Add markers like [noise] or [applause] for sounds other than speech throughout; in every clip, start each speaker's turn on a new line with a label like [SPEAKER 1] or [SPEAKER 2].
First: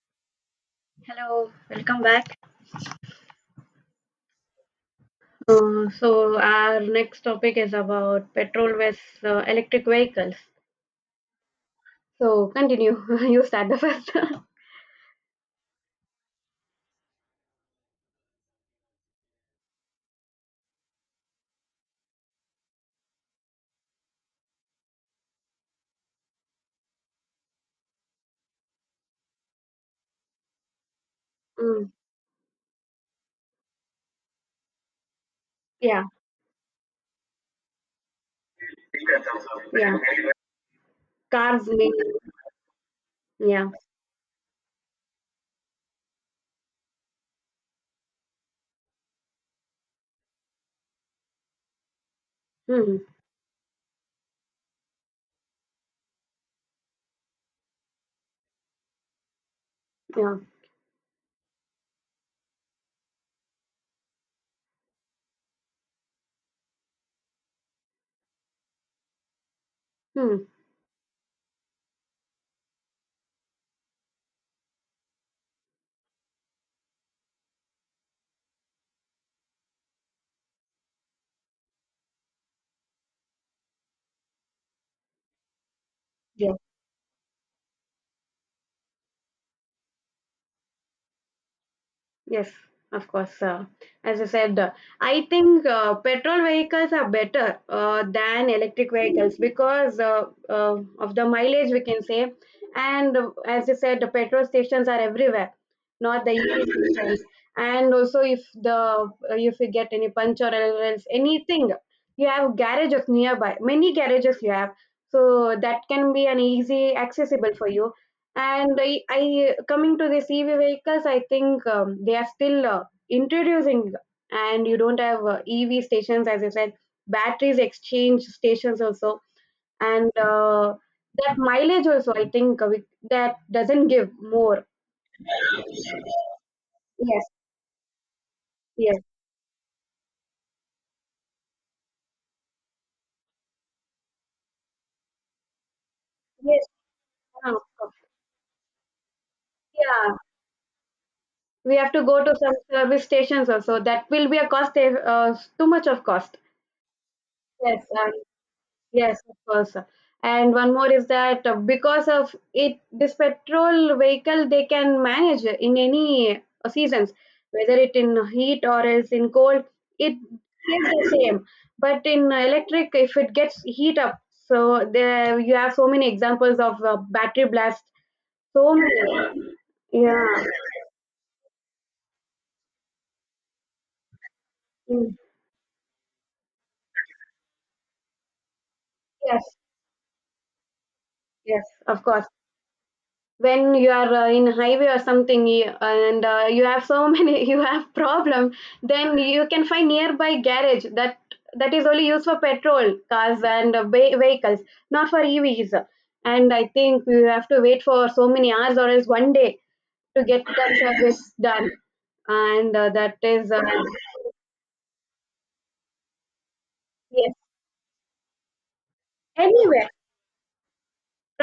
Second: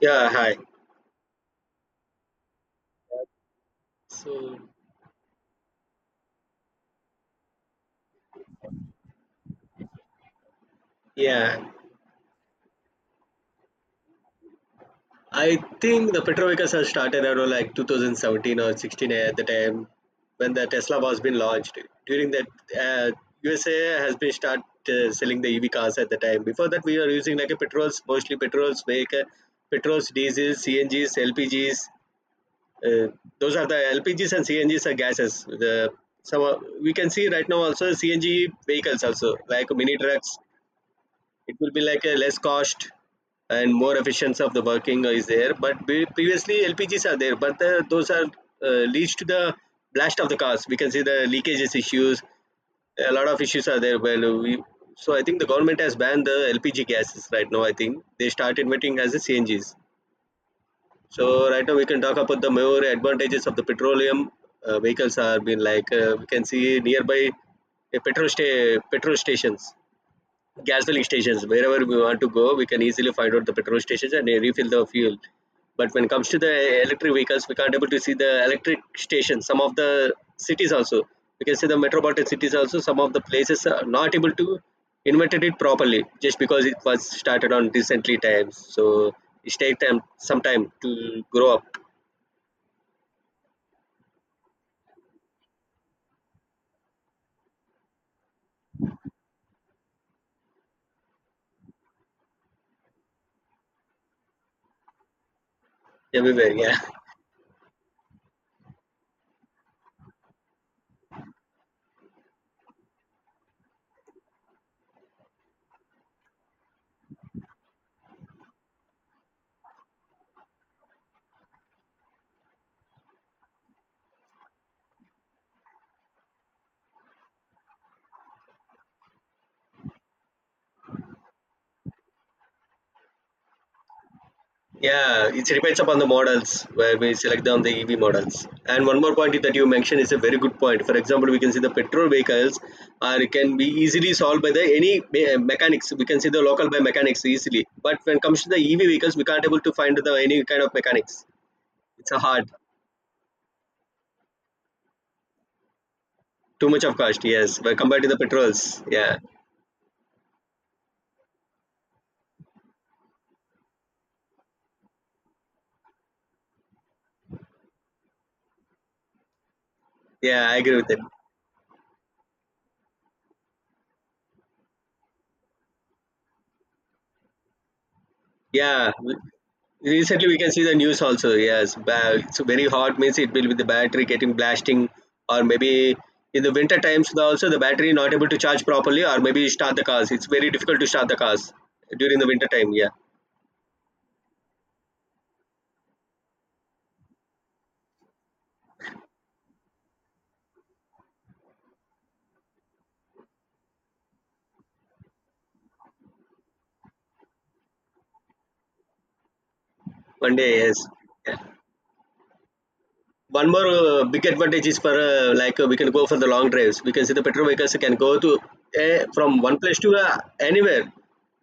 [SPEAKER 1] Yeah, hi.
[SPEAKER 2] Hello, welcome back.
[SPEAKER 1] So,
[SPEAKER 2] So our next topic is about petrol versus electric vehicles.
[SPEAKER 1] yeah, I think the petrochemicals have started around like 2017 or 16 at the time when the Tesla was being launched. During that, uh, USA has been start selling the EV cars at the time. Before that, we were using like a petrols, mostly petrols, vehicle, petrols, diesels, CNGs, LPGs. Uh, those are the LPGs and CNGs are gases.
[SPEAKER 2] Yeah,
[SPEAKER 1] We can see right now also CNG vehicles also like
[SPEAKER 2] yeah.
[SPEAKER 1] mini trucks. It
[SPEAKER 2] Cars
[SPEAKER 1] will be
[SPEAKER 2] mean
[SPEAKER 1] like a less cost
[SPEAKER 2] yeah.
[SPEAKER 1] and more efficiency of the working is there, but previously LPGs are there, but those are leads to the blast of the cars. We can see the leakages issues,
[SPEAKER 2] Hmm,
[SPEAKER 1] a lot of issues are there. Well, we so I think the government has banned the LPG gases right now. I think they start inventing as a CNGs.
[SPEAKER 2] yeah.
[SPEAKER 1] So right now we can talk about the more advantages of the petroleum vehicles are being like we can see nearby a petrol stations,
[SPEAKER 2] Hmm.
[SPEAKER 1] gas filling stations. Wherever we want to go, we can easily find out the petrol stations and refill the fuel. But when it comes to the electric vehicles, we can't able to see the electric stations. Some of the cities also, we can see the metropolitan cities also, some of the places are not able to invented it properly just
[SPEAKER 2] Yeah.
[SPEAKER 1] because it was started on recently times, so it take time, some time to grow up.
[SPEAKER 2] Yes, of course. As I said, I think petrol vehicles are better than electric vehicles because of the mileage we can say. And as I said, the petrol stations are everywhere, not the
[SPEAKER 1] Everywhere, yeah.
[SPEAKER 2] EV stations. And also, if you get any puncture or else anything, you have garages nearby. Many garages you have, so that can be an easy accessible for you. And I coming to this EV vehicles, I think they are still introducing, and you don't have EV stations, as I said, batteries exchange stations also, and that mileage also. I think that doesn't give more.
[SPEAKER 1] Yeah, it depends upon the models where we
[SPEAKER 2] Yes,
[SPEAKER 1] select down the EV models. And
[SPEAKER 2] yes,
[SPEAKER 1] one more point that you mentioned is a very good point. For example, we can see the petrol vehicles are can be easily solved by the any mechanics. We can see the
[SPEAKER 2] yes.
[SPEAKER 1] local by mechanics
[SPEAKER 2] uh,
[SPEAKER 1] easily. But when it comes to the EV vehicles, we can't able to find the
[SPEAKER 2] Yeah,
[SPEAKER 1] any kind of mechanics.
[SPEAKER 2] we have to
[SPEAKER 1] It's a
[SPEAKER 2] go to
[SPEAKER 1] hard,
[SPEAKER 2] some service stations also. That will be a cost. Too much of cost.
[SPEAKER 1] too much of cost. Yes, but
[SPEAKER 2] Yes,
[SPEAKER 1] compared to the petrols, yeah,
[SPEAKER 2] yes, of course. And one more is that because of it, this petrol vehicle they can manage in any seasons, whether it in heat or else in cold, it
[SPEAKER 1] yeah, I agree with it.
[SPEAKER 2] stays the same. But in electric, if it gets heat up, so there you have so many examples of battery blast. So
[SPEAKER 1] Yeah,
[SPEAKER 2] many. Yeah.
[SPEAKER 1] recently we can see the news also. Yes, it's very hot means it will be the battery getting blasting,
[SPEAKER 2] Mm.
[SPEAKER 1] or maybe in the winter times also the battery not able to charge properly, or maybe
[SPEAKER 2] Yes.
[SPEAKER 1] start the cars. It's very difficult to start the cars
[SPEAKER 2] Yes. Of
[SPEAKER 1] during
[SPEAKER 2] course.
[SPEAKER 1] the winter time. Yeah,
[SPEAKER 2] When you are in highway or something and you have so many [laughs] you have problem, then you can find nearby garage that is only used for petrol cars and vehicles, not for evs. And I think you have to wait for so many hours or else one day to
[SPEAKER 1] one
[SPEAKER 2] get
[SPEAKER 1] day
[SPEAKER 2] that
[SPEAKER 1] yes.
[SPEAKER 2] service
[SPEAKER 1] Yeah.
[SPEAKER 2] done. And that is
[SPEAKER 1] One more big advantage is for like we can go for the long drives. We can see the
[SPEAKER 2] yes.
[SPEAKER 1] petrol vehicles can go to from one place
[SPEAKER 2] Anywhere
[SPEAKER 1] to anywhere.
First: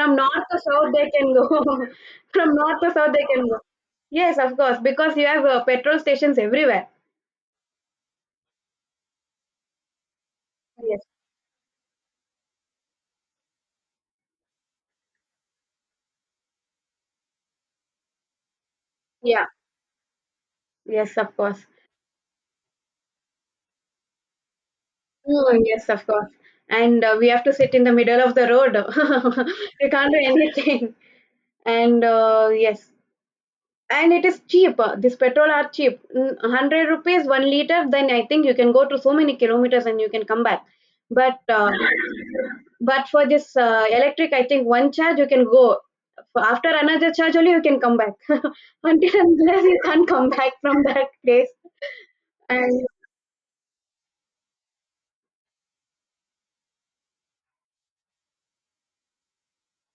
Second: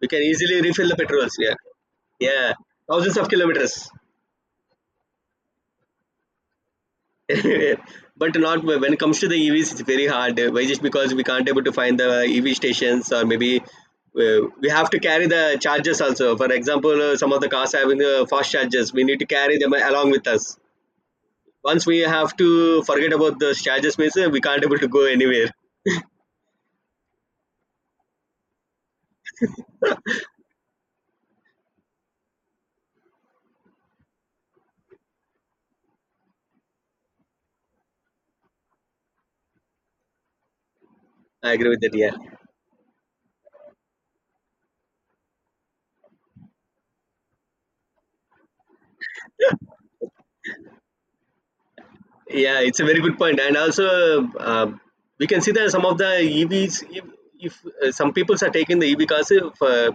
[SPEAKER 1] We can
[SPEAKER 2] north to
[SPEAKER 1] easily refill
[SPEAKER 2] south
[SPEAKER 1] the
[SPEAKER 2] they can
[SPEAKER 1] petrols.
[SPEAKER 2] go.
[SPEAKER 1] Yeah,
[SPEAKER 2] [laughs]
[SPEAKER 1] yeah,
[SPEAKER 2] From north to south
[SPEAKER 1] thousands
[SPEAKER 2] they
[SPEAKER 1] of
[SPEAKER 2] can go.
[SPEAKER 1] kilometers.
[SPEAKER 2] Yes, of course, because you have petrol stations everywhere.
[SPEAKER 1] [laughs] But not when it comes to the EVs, it's very hard. Why? Just
[SPEAKER 2] Yes.
[SPEAKER 1] because we can't able to find the EV stations, or maybe we have to carry the chargers also. For example, some of the cars having the fast chargers, we need to
[SPEAKER 2] Yeah.
[SPEAKER 1] carry them along with us.
[SPEAKER 2] Yes, of course.
[SPEAKER 1] Once we have to forget about the chargers, means we can't able to go anywhere.
[SPEAKER 2] Mm, yes, of course. And we have to sit in the middle of the road. [laughs] We can't do anything. And yes, and it is cheap. This petrol are cheap. Mm, 100 rupees, 1 liter. Then I think you can go to so many kilometers and you can come back. But
[SPEAKER 1] I agree
[SPEAKER 2] uh,
[SPEAKER 1] with that. Yeah.
[SPEAKER 2] but for this electric, I think one charge you can go. For After another charge only you can come back. [laughs] Until and unless you can't come back from that place.
[SPEAKER 1] Yeah, it's a
[SPEAKER 2] And
[SPEAKER 1] very good point, and also we can see that some of the EVs, if some people are taking the EV cars if, for,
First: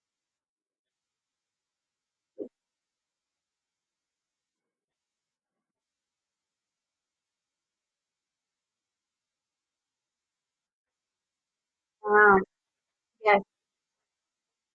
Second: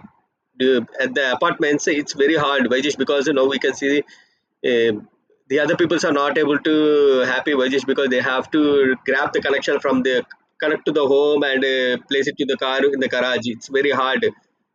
[SPEAKER 1] at the apartments, it's very hard. Why? Just because you know we can see the other peoples are not able to happy. Why? Just because they have to grab the connection from the connect to the home and place
[SPEAKER 2] uh,
[SPEAKER 1] it to the car in the
[SPEAKER 2] yes,
[SPEAKER 1] garage. It's very hard.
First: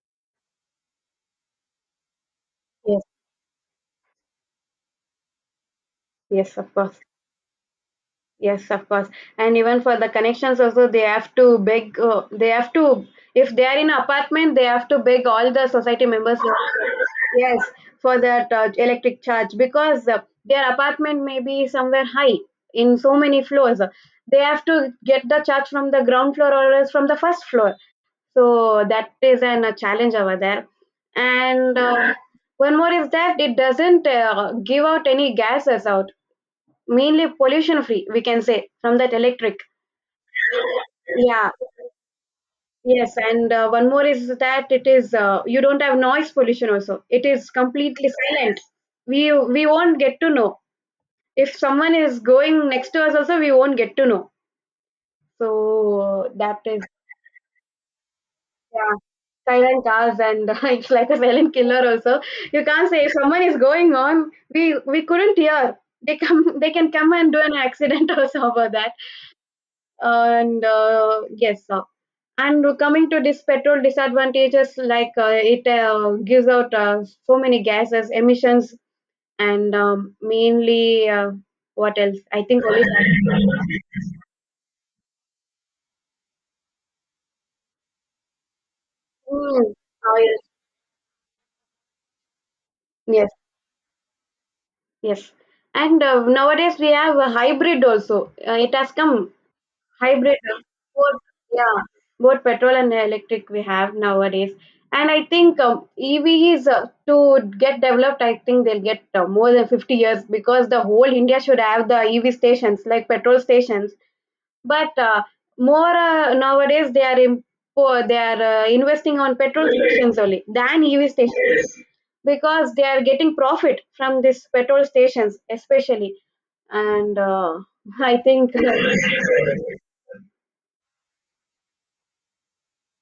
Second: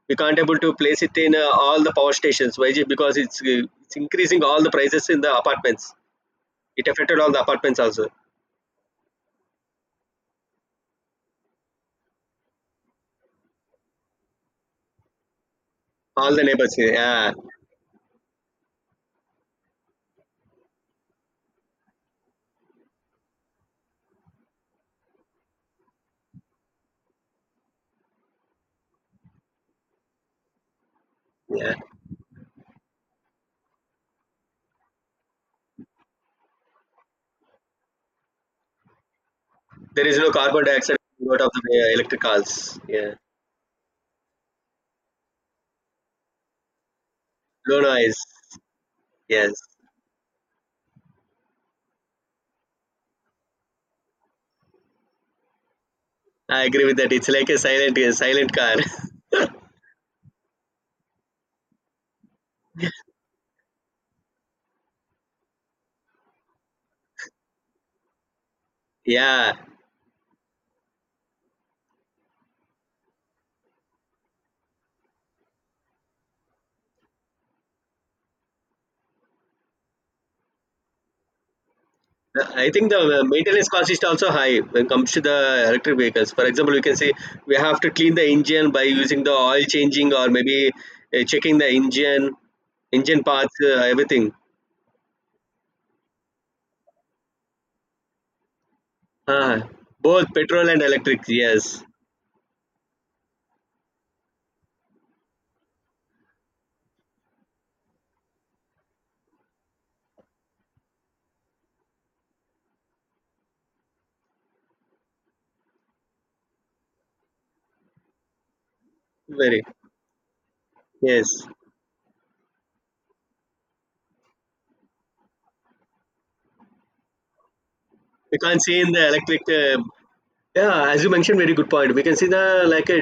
[SPEAKER 1] We can't able to place it in all the power stations. Why? Just
[SPEAKER 2] yes,
[SPEAKER 1] because it's increasing all the prices in the apartments.
[SPEAKER 2] yes, of
[SPEAKER 1] It
[SPEAKER 2] course.
[SPEAKER 1] affected all the apartments also,
[SPEAKER 2] Yes, of course. And even for the connections also, they have to beg, if they are in apartment, they have to beg all the society
[SPEAKER 1] all
[SPEAKER 2] members.
[SPEAKER 1] the neighbors here. Yeah,
[SPEAKER 2] [laughs] Yes, for that electric charge because their apartment may be somewhere high in so many floors. They have to get the charge from the ground floor or else from the first floor. So that is a challenge over there.
[SPEAKER 1] yeah.
[SPEAKER 2] And one more is that it doesn't give out any gases out, mainly pollution free we can say from that electric.
[SPEAKER 1] There is no carbon dioxide coming out
[SPEAKER 2] Yeah,
[SPEAKER 1] of the electric cars.
[SPEAKER 2] yes.
[SPEAKER 1] Yeah,
[SPEAKER 2] And one more is that it is you don't have noise pollution also, it is
[SPEAKER 1] no
[SPEAKER 2] completely
[SPEAKER 1] noise.
[SPEAKER 2] silent. we
[SPEAKER 1] Yes,
[SPEAKER 2] we won't get to know if someone is going next to us also, we won't get to know. So that
[SPEAKER 1] I
[SPEAKER 2] is.
[SPEAKER 1] agree with that. It's like a silent car.
[SPEAKER 2] Yeah,
[SPEAKER 1] [laughs]
[SPEAKER 2] silent cars and [laughs] it's like a silent killer also. You can't say if someone is going on, we couldn't hear. They can come and do an accident [laughs] also over that.
[SPEAKER 1] Yeah.
[SPEAKER 2] And yes. And coming to this petrol disadvantages, like it gives out so many gases, emissions, and mainly what else? I think
[SPEAKER 1] I
[SPEAKER 2] only
[SPEAKER 1] think the
[SPEAKER 2] that.
[SPEAKER 1] maintenance cost is also high when it comes to the electric vehicles. For example, we can say we have to clean the engine by using the oil
[SPEAKER 2] Mm,
[SPEAKER 1] changing, or
[SPEAKER 2] oil.
[SPEAKER 1] maybe checking the engine, engine
[SPEAKER 2] Yes,
[SPEAKER 1] parts, everything.
[SPEAKER 2] yes. And nowadays we have a hybrid also. It has come.
[SPEAKER 1] Ah, both
[SPEAKER 2] Hybrid,
[SPEAKER 1] petrol and
[SPEAKER 2] both.
[SPEAKER 1] electric.
[SPEAKER 2] Yeah,
[SPEAKER 1] Yes,
[SPEAKER 2] both petrol and electric we have nowadays. And I think EV is to get developed. I think they'll get more than 50 years, because the whole india should have the ev stations like petrol stations. But uh, more uh, nowadays they are investing on
[SPEAKER 1] very
[SPEAKER 2] petrol stations only than ev
[SPEAKER 1] yes.
[SPEAKER 2] stations, because they are getting profit from these petrol stations especially. And [laughs] I
[SPEAKER 1] We
[SPEAKER 2] think
[SPEAKER 1] can't see in the electric. Yeah, as you mentioned very good point, we can see the like a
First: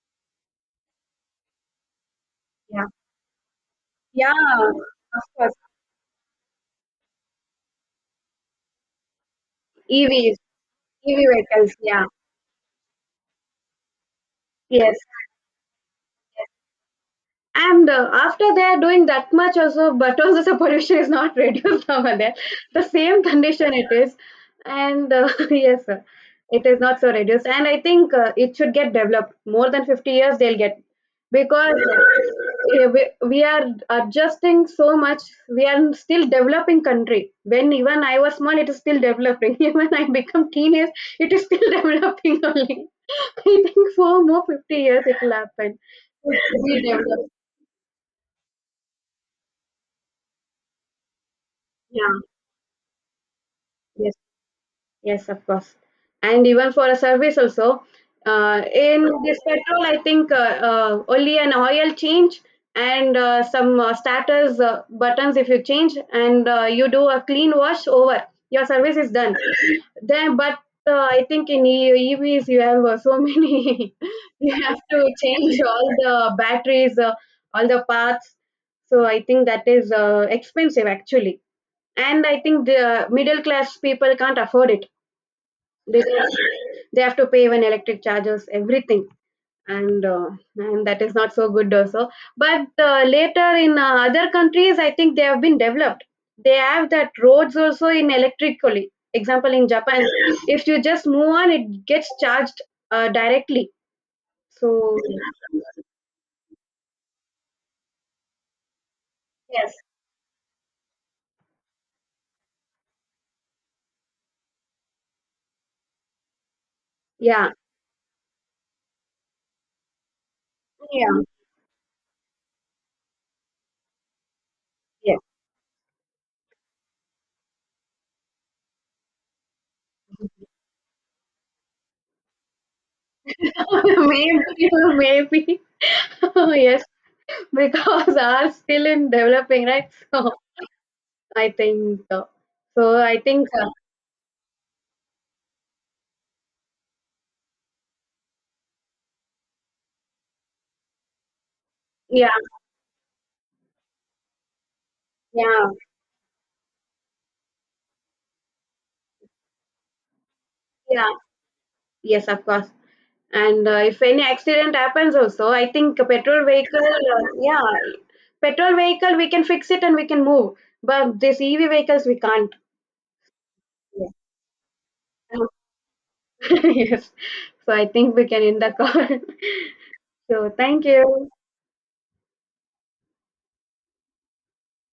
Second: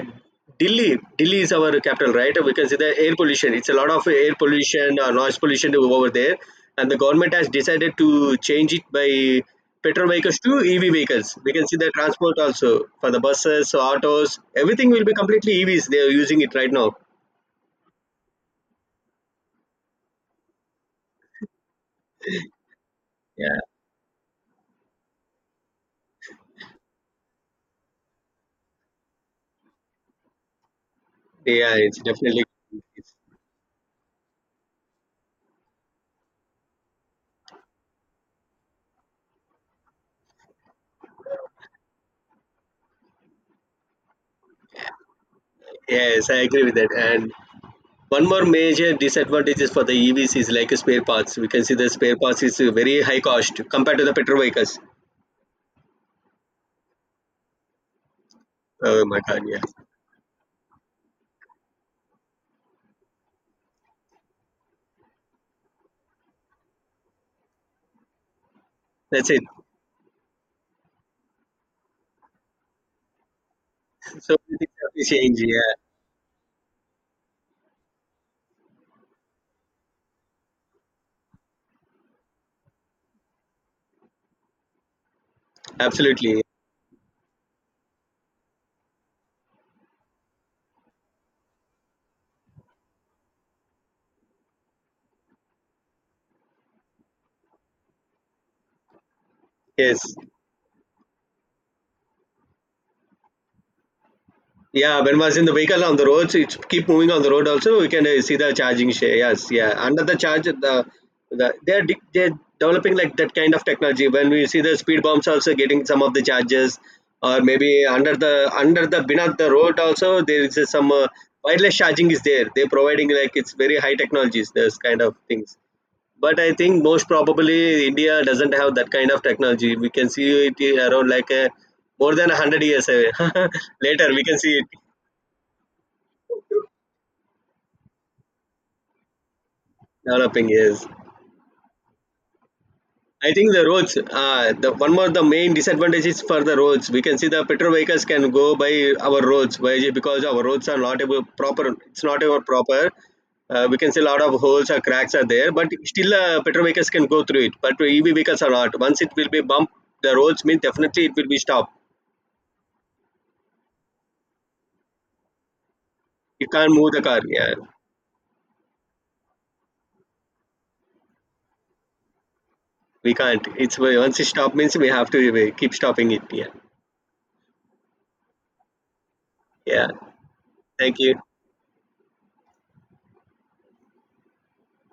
[SPEAKER 1] delhi delhi is our capital, right? We can see
[SPEAKER 2] yeah.
[SPEAKER 1] the air pollution, it's a lot of
[SPEAKER 2] Yeah,
[SPEAKER 1] air pollution or
[SPEAKER 2] of
[SPEAKER 1] noise
[SPEAKER 2] course.
[SPEAKER 1] pollution over there. And the government has decided to change it by petrol
[SPEAKER 2] EVs,
[SPEAKER 1] vehicles to EV
[SPEAKER 2] EV
[SPEAKER 1] vehicles. We can
[SPEAKER 2] vehicles.
[SPEAKER 1] see the
[SPEAKER 2] Yeah,
[SPEAKER 1] transport also, for the buses, autos, everything
[SPEAKER 2] yes.
[SPEAKER 1] will be completely EVs. They are using it right now.
[SPEAKER 2] And after they're doing that much also, but also the pollution is not [laughs] reduced over there. The same
[SPEAKER 1] Yeah,
[SPEAKER 2] condition it is. And [laughs] yes, sir, it is not so reduced. And I think it should get developed. More than 50 years they'll get. Because
[SPEAKER 1] yeah, it's definitely
[SPEAKER 2] we are adjusting so much. We are still developing country. When even I was small, it is still developing. [laughs] Even I become teenage, it is still [laughs] developing only. [laughs] I think for more 50 years it will happen.
[SPEAKER 1] yes, I
[SPEAKER 2] It will
[SPEAKER 1] agree with
[SPEAKER 2] be
[SPEAKER 1] that.
[SPEAKER 2] developed.
[SPEAKER 1] And one more major disadvantage is for the EVs is like spare parts. We can see the spare
[SPEAKER 2] Yeah,
[SPEAKER 1] parts is very high cost compared to
[SPEAKER 2] yes,
[SPEAKER 1] the petrol vehicles.
[SPEAKER 2] yes, of course. And even for a service also,
[SPEAKER 1] Oh
[SPEAKER 2] in
[SPEAKER 1] my
[SPEAKER 2] this
[SPEAKER 1] god, yeah.
[SPEAKER 2] petrol, I think only an oil change and some starters buttons if you change and you do a clean wash over, your service is
[SPEAKER 1] That's
[SPEAKER 2] done.
[SPEAKER 1] it.
[SPEAKER 2] Then, but I think in EVs you have so many, [laughs]
[SPEAKER 1] So many
[SPEAKER 2] you
[SPEAKER 1] things
[SPEAKER 2] have
[SPEAKER 1] have to
[SPEAKER 2] to
[SPEAKER 1] change,
[SPEAKER 2] change
[SPEAKER 1] yeah.
[SPEAKER 2] all the batteries, all the parts. So I think that is expensive actually. And I think the middle class people can't afford it. They
[SPEAKER 1] Absolutely.
[SPEAKER 2] they have to pay even electric charges, everything, and uh, and that is not so good also. But later in other countries, I think they have been developed. They have that roads also in electrically. Example in
[SPEAKER 1] Yes.
[SPEAKER 2] Japan, if you just move on, it gets charged directly. So
[SPEAKER 1] Yeah, when was in the vehicle on the roads, it keep moving on the road also. We can see the charging share. Yes,
[SPEAKER 2] yes,
[SPEAKER 1] yeah. Under the charge, the they're developing like that kind of technology. When we see the speed bumps also getting some of the charges, or
[SPEAKER 2] yeah,
[SPEAKER 1] maybe under the beneath the road also there is some
[SPEAKER 2] yeah,
[SPEAKER 1] wireless charging is there. They're providing like it's very high technologies. Those kind of
[SPEAKER 2] yes.
[SPEAKER 1] things. But I think most probably India doesn't have that kind of technology. We can see it around like a, more than 100 years away. [laughs]
[SPEAKER 2] [laughs]
[SPEAKER 1] Later we can see it.
[SPEAKER 2] Maybe, maybe, [laughs] yes, because ours still in developing, right? So
[SPEAKER 1] Developing, yes.
[SPEAKER 2] I think so. So I
[SPEAKER 1] I
[SPEAKER 2] think,
[SPEAKER 1] think the roads, the one more the main disadvantage is for the roads. We can see the petrol vehicles can go by our roads by, because our roads are not able proper. It's not
[SPEAKER 2] yeah,
[SPEAKER 1] ever proper. We can see a lot of holes or cracks are there,
[SPEAKER 2] yeah,
[SPEAKER 1] but still petrol vehicles can go through it. But EV vehicles are not. Once it will be bump, the roads mean definitely
[SPEAKER 2] yeah,
[SPEAKER 1] it will be stopped.
[SPEAKER 2] yes, of course. And if any accident happens also, I think a petrol
[SPEAKER 1] You can't
[SPEAKER 2] vehicle,
[SPEAKER 1] move the car. Yeah,
[SPEAKER 2] yeah, petrol vehicle, we can fix it and we can move. But this EV vehicles, we can't.
[SPEAKER 1] we can't. It's once it stop means we have to keep stopping it. Yeah,
[SPEAKER 2] Yeah. [laughs] Yes. So I think we can end the call. [laughs]
[SPEAKER 1] yeah.
[SPEAKER 2] So thank
[SPEAKER 1] Thank you.
[SPEAKER 2] you.